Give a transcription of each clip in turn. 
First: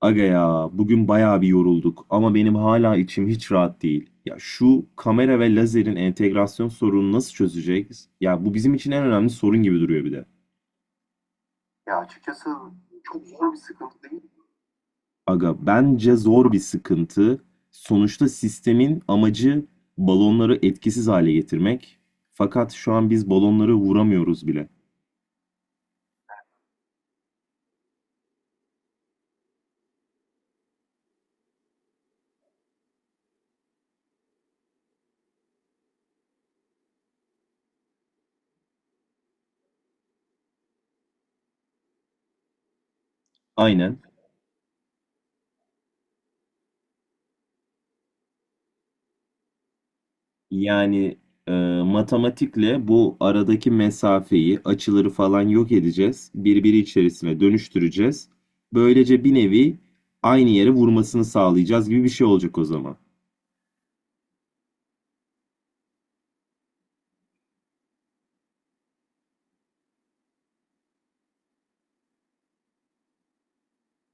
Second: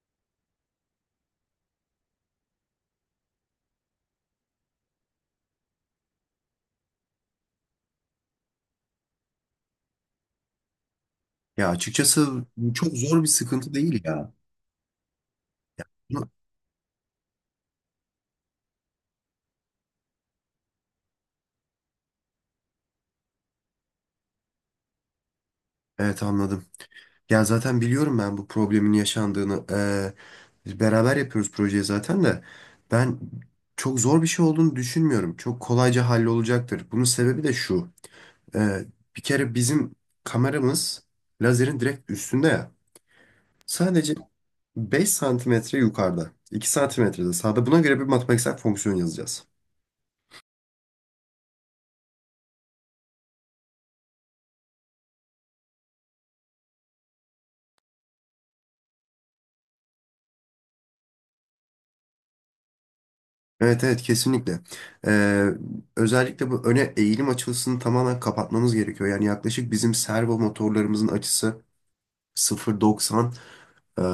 Aga ya bugün bayağı bir yorulduk ama benim hala içim hiç rahat değil. Ya şu kamera ve lazerin entegrasyon sorununu nasıl çözeceğiz? Ya bu bizim için en önemli sorun gibi duruyor bir de. Ya açıkçası çok zor bir sıkıntı değil ya. Aga bence Bunu- zor bir sıkıntı. Sonuçta sistemin amacı balonları etkisiz hale getirmek. Fakat şu an biz balonları vuramıyoruz bile. Evet, anladım. Ya zaten biliyorum ben bu problemin yaşandığını. Biz beraber yapıyoruz projeyi zaten de. Ben çok zor bir şey olduğunu düşünmüyorum. Çok kolayca hallolacaktır. Bunun sebebi de şu. Ee, Bir kere bizim kameramız lazerin direkt üstünde ya. Aynen. Sadece 5 santimetre yukarıda. 2 santimetrede sağda. Buna göre bir matematiksel fonksiyon yazacağız. Yani e, matematikle bu aradaki mesafeyi, açıları falan yok edeceğiz. Birbiri içerisine dönüştüreceğiz. Böylece bir nevi aynı yere vurmasını sağlayacağız gibi bir şey olacak o zaman. Evet, evet, kesinlikle. Ee, Özellikle bu öne eğilim açısını tamamen kapatmamız gerekiyor. Yani yaklaşık bizim servo motorlarımızın açısı 0.90 eee,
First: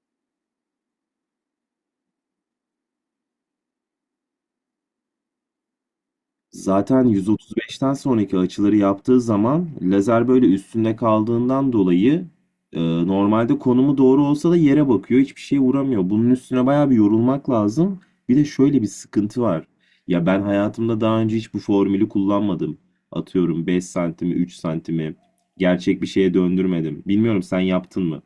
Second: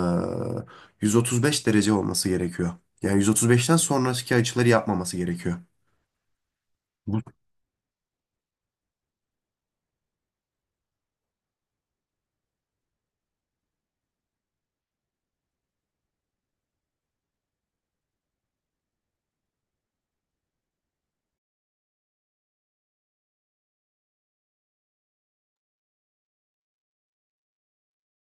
135 derece olması gerekiyor. Yani 135'ten sonraki açıları yapmaması gerekiyor. Zaten Bu, 135'ten sonraki açıları yaptığı zaman lazer böyle üstünde kaldığından dolayı e, normalde konumu doğru olsa da yere bakıyor. Hiçbir şeye vuramıyor. Bunun üstüne bayağı bir yorulmak lazım. Bir de şöyle bir sıkıntı var. Ya ben hayatımda daha önce hiç bu formülü kullanmadım. Atıyorum 5 santimi, 3 santimi gerçek bir şeye döndürmedim. Bilmiyorum sen yaptın mı?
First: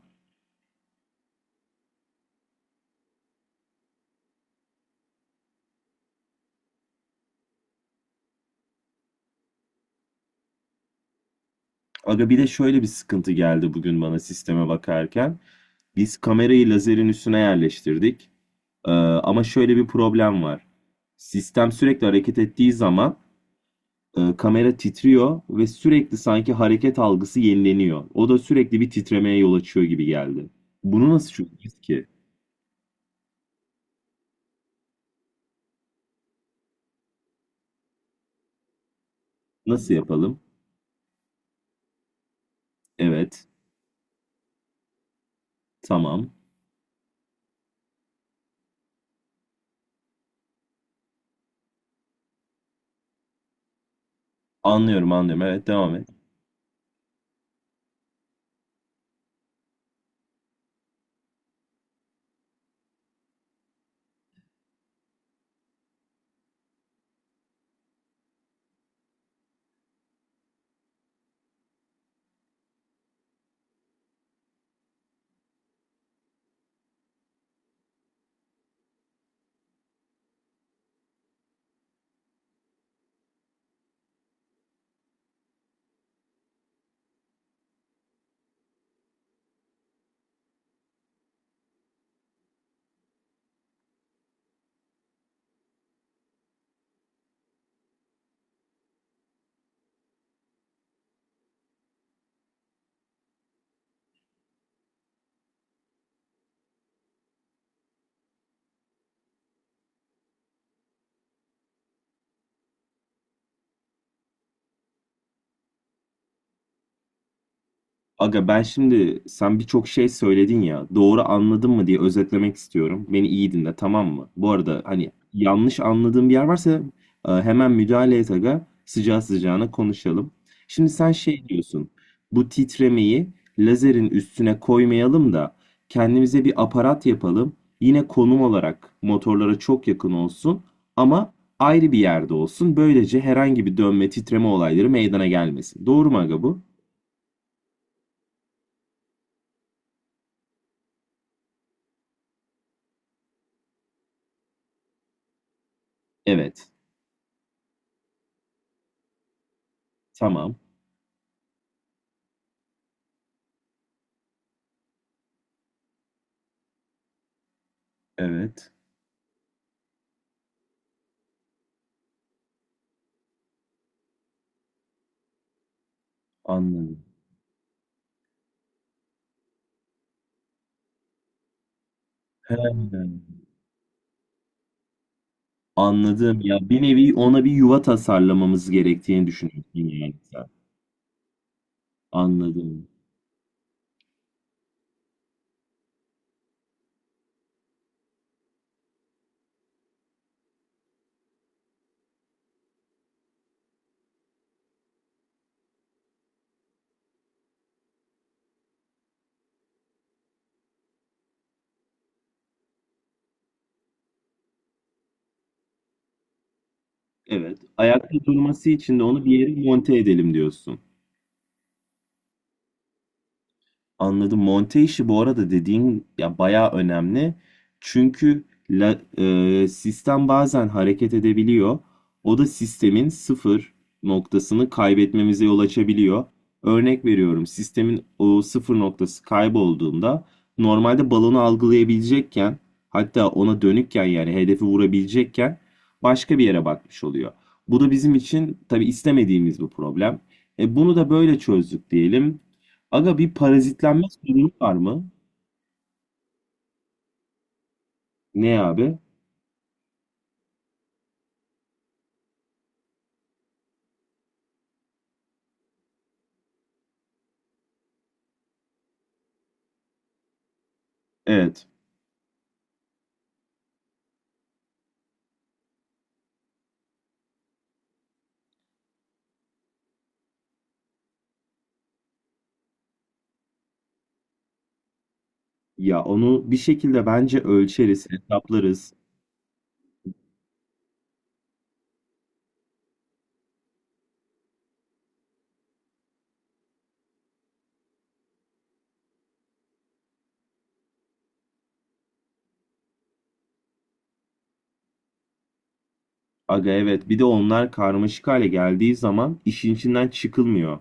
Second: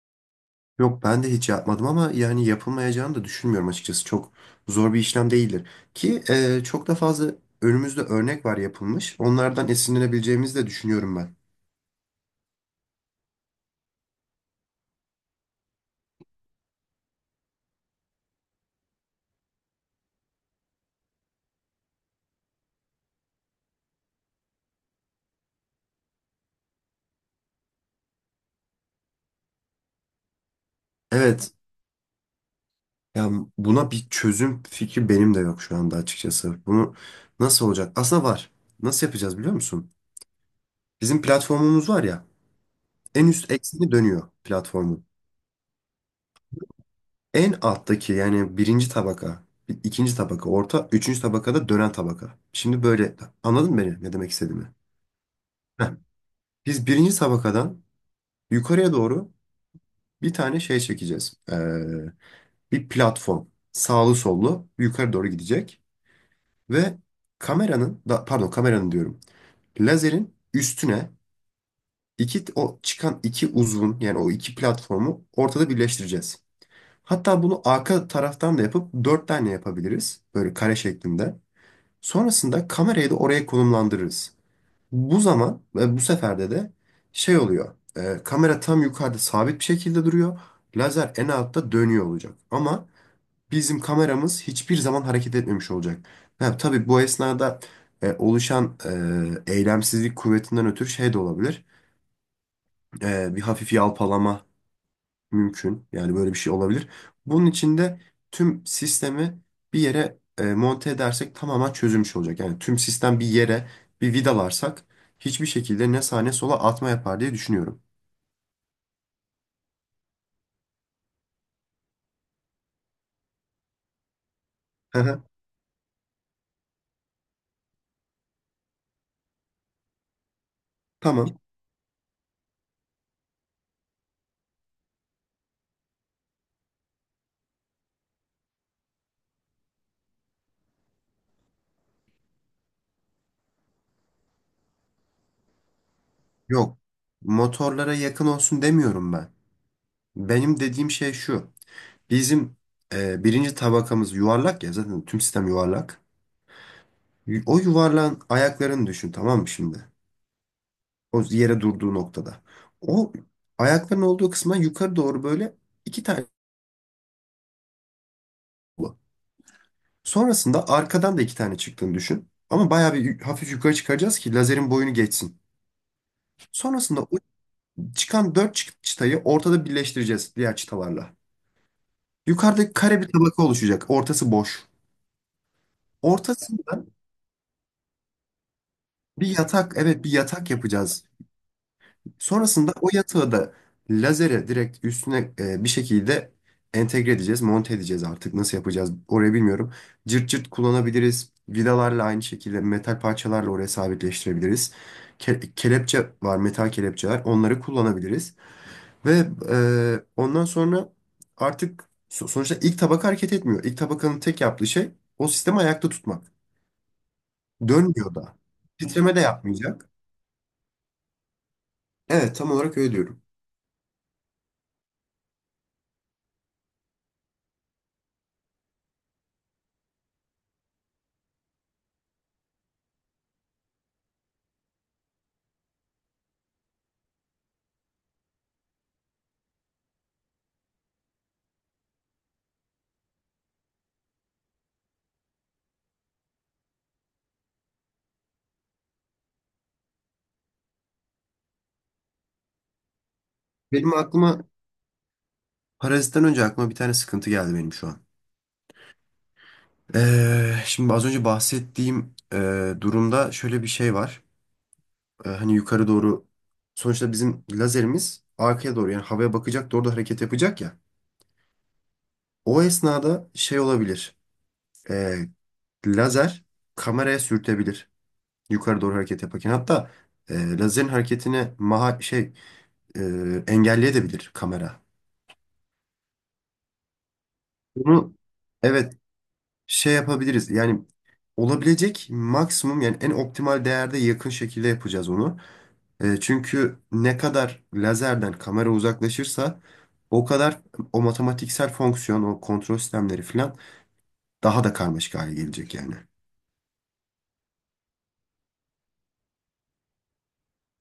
Yok, ben de hiç yapmadım ama yani yapılmayacağını da düşünmüyorum açıkçası. Çok zor bir işlem değildir. Ki çok da fazla önümüzde örnek var yapılmış. Onlardan esinlenebileceğimizi de düşünüyorum ben. Aga bir de şöyle bir sıkıntı geldi bugün bana sisteme bakarken. Biz kamerayı lazerin üstüne yerleştirdik. Ama şöyle bir problem var. Sistem sürekli hareket ettiği zaman kamera titriyor ve sürekli sanki hareket algısı yenileniyor. O da sürekli bir titremeye yol açıyor gibi geldi. Bunu nasıl Evet. çözeceğiz ki? Ya buna bir çözüm fikri benim de yok şu anda açıkçası. Bunu nasıl olacak? Aslında var. Nasıl yapacağız biliyor musun? Nasıl yapalım? Bizim platformumuz var ya. En Evet, üst ekseni dönüyor platformun. tamam. En alttaki yani birinci tabaka, ikinci tabaka, orta, üçüncü tabakada dönen tabaka. Şimdi böyle anladın mı beni ne demek istediğimi? Anlıyorum, anlıyorum. Evet, Heh. devam et. Biz birinci tabakadan yukarıya doğru bir tane şey çekeceğiz. Bir platform. Sağlı sollu yukarı doğru gidecek. Ve kameranın, da, pardon, kameranın diyorum. Lazerin üstüne iki o çıkan iki uzvun yani o iki platformu ortada birleştireceğiz. Hatta bunu arka taraftan da yapıp dört tane yapabiliriz. Böyle kare şeklinde. Sonrasında kamerayı da oraya konumlandırırız. Bu zaman ve bu seferde de şey oluyor. Kamera tam yukarıda sabit bir şekilde duruyor. Lazer en altta dönüyor olacak. Ama bizim kameramız hiçbir zaman hareket etmemiş olacak. Ha, tabii bu esnada oluşan eylemsizlik kuvvetinden ötürü şey de olabilir. Bir hafif yalpalama mümkün. Yani böyle bir şey olabilir. Bunun için de tüm sistemi bir yere monte edersek tamamen çözülmüş olacak. Yani tüm sistem bir yere bir vidalarsak hiçbir şekilde ne sağa ne sola atma yapar diye düşünüyorum. Aga ben şimdi sen birçok şey söyledin ya doğru anladın mı diye özetlemek istiyorum. Beni iyi dinle tamam mı? Bu arada Hı hani hı. yanlış anladığım bir yer varsa hemen müdahale et aga sıcağı sıcağına konuşalım. Şimdi sen Tamam. şey diyorsun bu titremeyi lazerin üstüne koymayalım da kendimize bir aparat yapalım. Yine konum olarak motorlara çok yakın olsun ama ayrı bir yerde olsun. Böylece herhangi bir dönme titreme olayları meydana gelmesin. Doğru mu aga bu? Yok. Motorlara yakın olsun demiyorum ben. Benim dediğim şey şu. Bizim birinci tabakamız yuvarlak ya, zaten tüm sistem yuvarlak. Evet. O yuvarlağın ayaklarını düşün, tamam mı şimdi? Tamam. O yere durduğu noktada. O ayakların olduğu kısma yukarı doğru böyle iki tane Evet. bu. Sonrasında arkadan da iki tane çıktığını düşün. Ama bayağı bir hafif yukarı çıkaracağız ki lazerin boyunu geçsin. Sonrasında Anladım. o çıkan dört çıtayı ortada birleştireceğiz diğer çıtalarla. Yukarıda kare bir He. tabaka oluşacak. Ortası boş. Anladım. Ya bir Ortasından nevi ona bir yuva tasarlamamız gerektiğini bir düşünüyorsun yatak, evet, bir yani sen. yatak yapacağız. Sonrasında Anladım. o yatağı da lazere direkt üstüne bir şekilde entegre edeceğiz, monte edeceğiz artık. Nasıl yapacağız orayı bilmiyorum. Cırt cırt kullanabiliriz. Vidalarla aynı şekilde metal parçalarla oraya sabitleştirebiliriz. Kelepçe var, metal kelepçeler. Onları kullanabiliriz. Ve ondan sonra artık sonuçta ilk tabaka hareket etmiyor. İlk tabakanın tek yaptığı şey o sistemi ayakta tutmak. Evet. Dönmüyor Ayakta da. durması için de Titreme de onu bir yere yapmayacak. monte edelim diyorsun. Evet, tam olarak öyle diyorum. Anladım. Monte işi bu arada dediğin ya bayağı önemli. Çünkü sistem bazen hareket edebiliyor. O da sistemin sıfır noktasını kaybetmemize yol açabiliyor. Örnek veriyorum. Sistemin o sıfır noktası kaybolduğunda normalde balonu algılayabilecekken hatta ona dönükken yani hedefi vurabilecekken başka bir yere bakmış oluyor. Bu da bizim için tabii istemediğimiz bir problem. Bunu da böyle çözdük diyelim. Aga bir Benim parazitlenme aklıma sorunu var mı? Parazitten önce aklıma bir tane sıkıntı geldi benim şu an. Ne abi? Şimdi az önce bahsettiğim durumda şöyle bir şey var. Hani yukarı doğru sonuçta bizim lazerimiz arkaya doğru yani havaya bakacak doğru da hareket yapacak ya. Evet. O esnada şey olabilir. Ee, Lazer kameraya sürtebilir yukarı doğru hareket yaparken. Hatta lazerin hareketini maha şey e, engelleyebilir kamera. Ya onu bir şekilde bence ölçeriz, Bunu evet hesaplarız. şey yapabiliriz. Yani olabilecek maksimum yani en optimal değerde yakın şekilde yapacağız onu. Çünkü ne kadar lazerden kamera uzaklaşırsa o kadar o matematiksel fonksiyon, o kontrol sistemleri falan daha da karmaşık hale gelecek yani. Aga evet bir de onlar karmaşık hale geldiği zaman işin içinden çıkılmıyor.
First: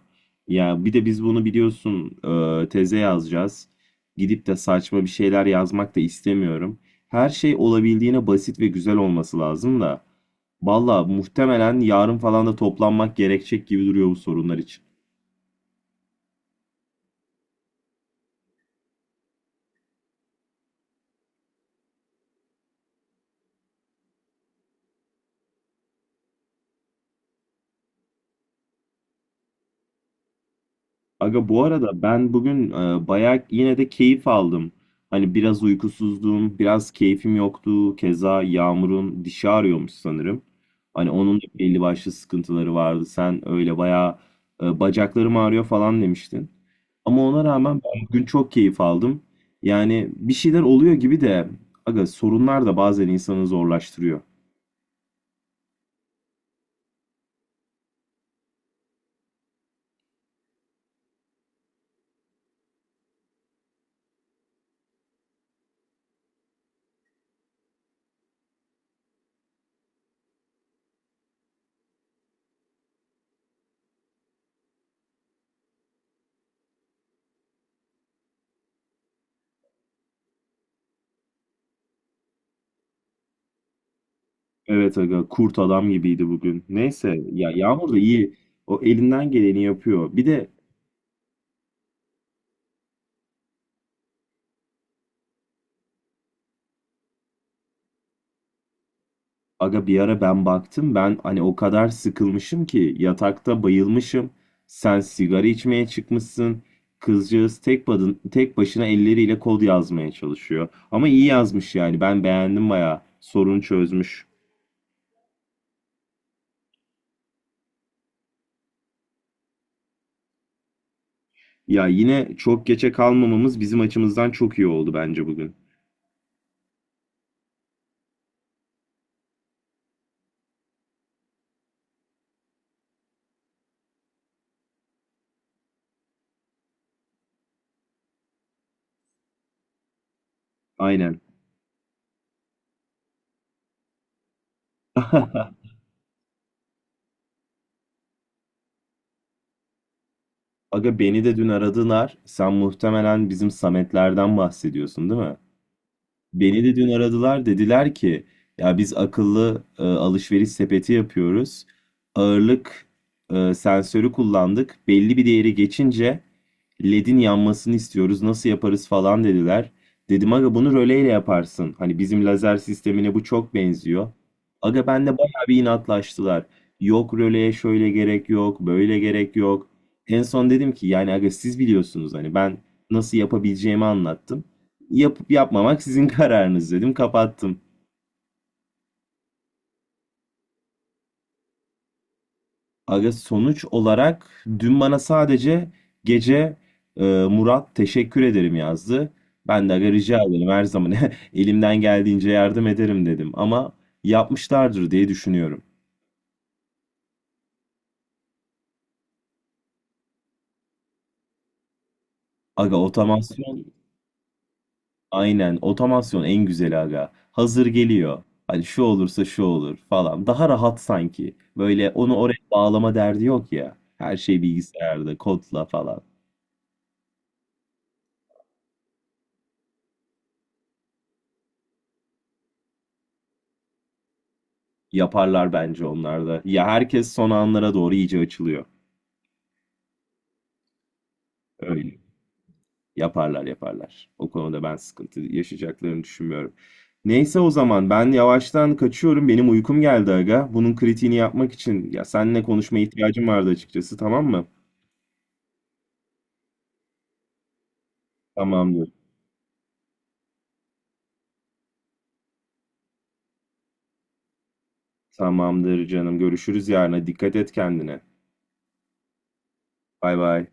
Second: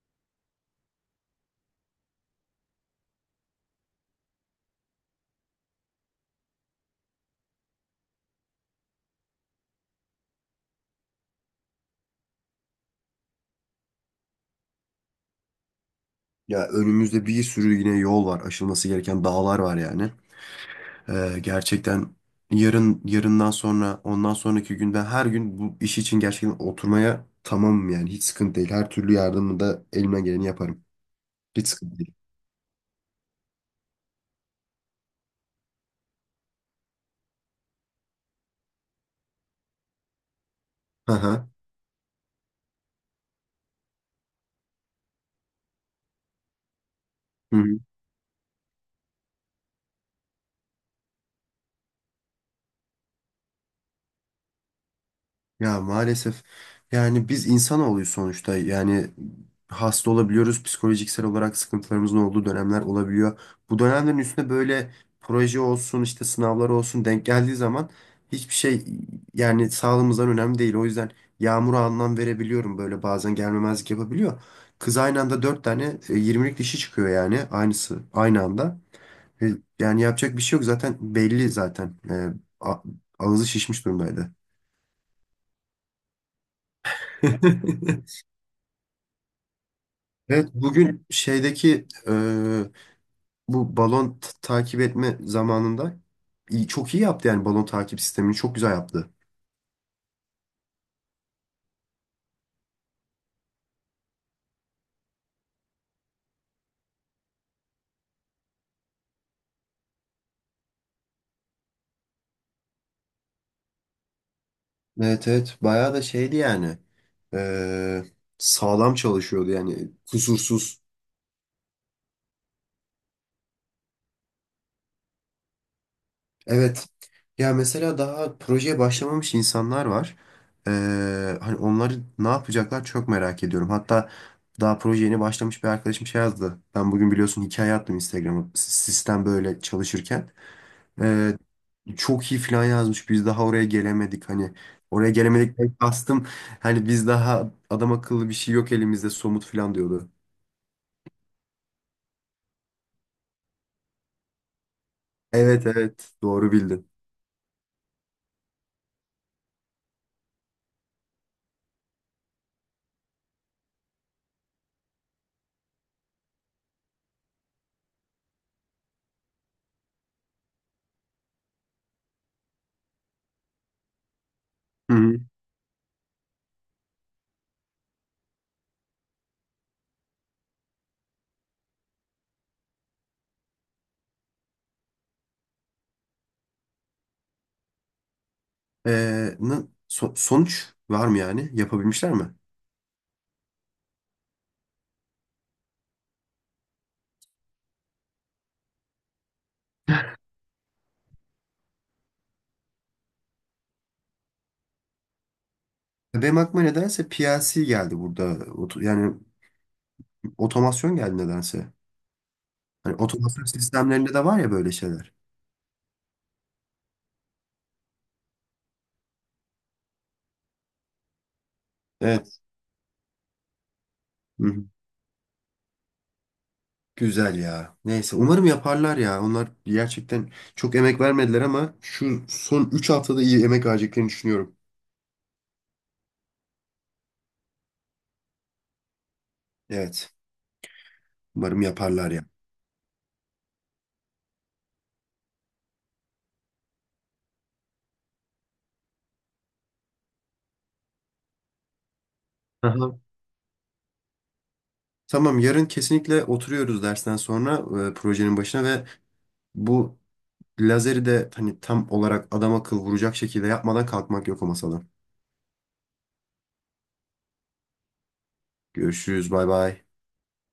Ya bir de biz bunu biliyorsun teze yazacağız. Gidip de saçma bir şeyler yazmak da istemiyorum. Her şey olabildiğine basit ve güzel olması lazım da. Valla muhtemelen yarın falan da toplanmak gerekecek gibi duruyor bu sorunlar için. Ya önümüzde bir sürü yine yol var, aşılması gereken dağlar var yani. Gerçekten yarın yarından sonra ondan sonraki gün ben her gün bu iş için gerçekten oturmaya tamamım yani hiç sıkıntı değil. Her türlü yardımı da elimden geleni yaparım. Aga bu Hiç sıkıntı arada değil. ben bugün bayağı yine de keyif aldım. Hani biraz uykusuzdum, biraz keyfim yoktu. Keza Yağmur'un dişi ağrıyormuş sanırım. Hani Hı onun da hı. belli başlı sıkıntıları vardı. Sen öyle bayağı bacaklarım ağrıyor falan demiştin. Ama ona Hı hı. rağmen ben bugün çok keyif aldım. Yani bir şeyler oluyor gibi de aga sorunlar da bazen insanı zorlaştırıyor. Ya maalesef yani biz insanoğluyuz sonuçta yani hasta olabiliyoruz psikolojiksel olarak sıkıntılarımızın olduğu dönemler olabiliyor. Bu dönemlerin üstüne böyle proje olsun işte sınavlar olsun denk geldiği zaman hiçbir şey yani sağlığımızdan önemli değil. O yüzden yağmura anlam verebiliyorum böyle bazen gelmemezlik yapabiliyor. Kız aynı anda dört tane 20'lik dişi çıkıyor yani aynısı aynı anda. E, Yani yapacak bir şey yok zaten belli zaten. A- Ağzı şişmiş durumdaydı. Evet aga kurt adam gibiydi bugün. Neyse ya Yağmur da iyi. O elinden geleni yapıyor. Bir de Evet bugün şeydeki bu balon takip etme zamanında iyi, çok iyi yaptı yani balon takip sistemini çok güzel yaptı. aga bir ara ben baktım ben hani o kadar sıkılmışım ki yatakta bayılmışım. Sen sigara içmeye çıkmışsın. Kızcağız tek, badın, tek başına elleriyle kod yazmaya çalışıyor. Ama iyi yazmış yani ben beğendim bayağı. Sorunu çözmüş. Evet, evet, bayağı da şeydi yani e, sağlam çalışıyordu yani kusursuz. Ya yine çok geçe kalmamamız bizim açımızdan çok iyi oldu bence bugün. Evet ya, mesela daha projeye başlamamış insanlar var. E, Hani onları ne yapacaklar çok merak ediyorum. Hatta daha proje yeni başlamış bir arkadaşım şey yazdı. Ben bugün biliyorsun hikaye attım Instagram'a sistem böyle çalışırken. Aynen. Ee, Çok iyi falan yazmış. Biz daha oraya gelemedik hani. Oraya gelemedikten kastım. Hani biz daha adam akıllı bir şey yok elimizde somut falan diyordu. Aga beni de dün aradılar. Sen muhtemelen bizim Sametlerden bahsediyorsun değil mi? Evet, evet, doğru Beni de bildin. dün aradılar dediler ki ya biz akıllı alışveriş sepeti yapıyoruz. Ağırlık sensörü kullandık. Belli bir değeri geçince LED'in yanmasını istiyoruz. Nasıl yaparız falan dediler. Dedim aga bunu röleyle yaparsın. Hani bizim lazer sistemine bu çok benziyor. Aga Hı ben de hı. bayağı bir inatlaştılar. Yok röleye şöyle gerek yok, böyle gerek yok. En son dedim ki yani aga siz biliyorsunuz hani ben nasıl yapabileceğimi anlattım. Yapıp yapmamak sizin kararınız dedim. Kapattım. Sonuç var mı yani? Yapabilmişler mi? Aga sonuç olarak dün bana sadece gece Murat teşekkür ederim yazdı. Ben de aga rica ederim her zaman elimden geldiğince yardım ederim dedim. Ama yapmışlardır diye düşünüyorum. Benim aklıma nedense PLC geldi burada. Yani otomasyon geldi nedense. Aga Hani otomasyon otomasyon sistemlerinde de var ya böyle şeyler. aynen otomasyon en güzeli aga. Hazır geliyor. Hani şu olursa şu olur falan. Daha rahat sanki. Böyle onu oraya Evet. bağlama derdi yok ya. Her şey Hı hı. bilgisayarda kodla falan. Güzel ya. Neyse umarım yaparlar ya. Onlar gerçekten çok emek vermediler ama şu son 3 haftada iyi emek vereceklerini düşünüyorum. Yaparlar bence onlar da. Ya herkes son anlara doğru iyice açılıyor. Evet. Umarım Öyle. Hmm. yaparlar ya. Yaparlar yaparlar. O konuda ben sıkıntı yaşayacaklarını düşünmüyorum. Neyse o zaman ben yavaştan kaçıyorum. Benim uykum geldi aga. Bunun kritiğini yapmak için ya seninle konuşmaya Aha. ihtiyacım vardı açıkçası tamam mı? Tamam, yarın kesinlikle oturuyoruz dersten sonra projenin başına ve Tamamdır. bu lazeri de hani tam olarak adam akıl vuracak şekilde yapmadan kalkmak yok o masadan. Tamamdır canım. Görüşürüz yarına. Dikkat et kendine. Görüşürüz, bay bay. Bay bay.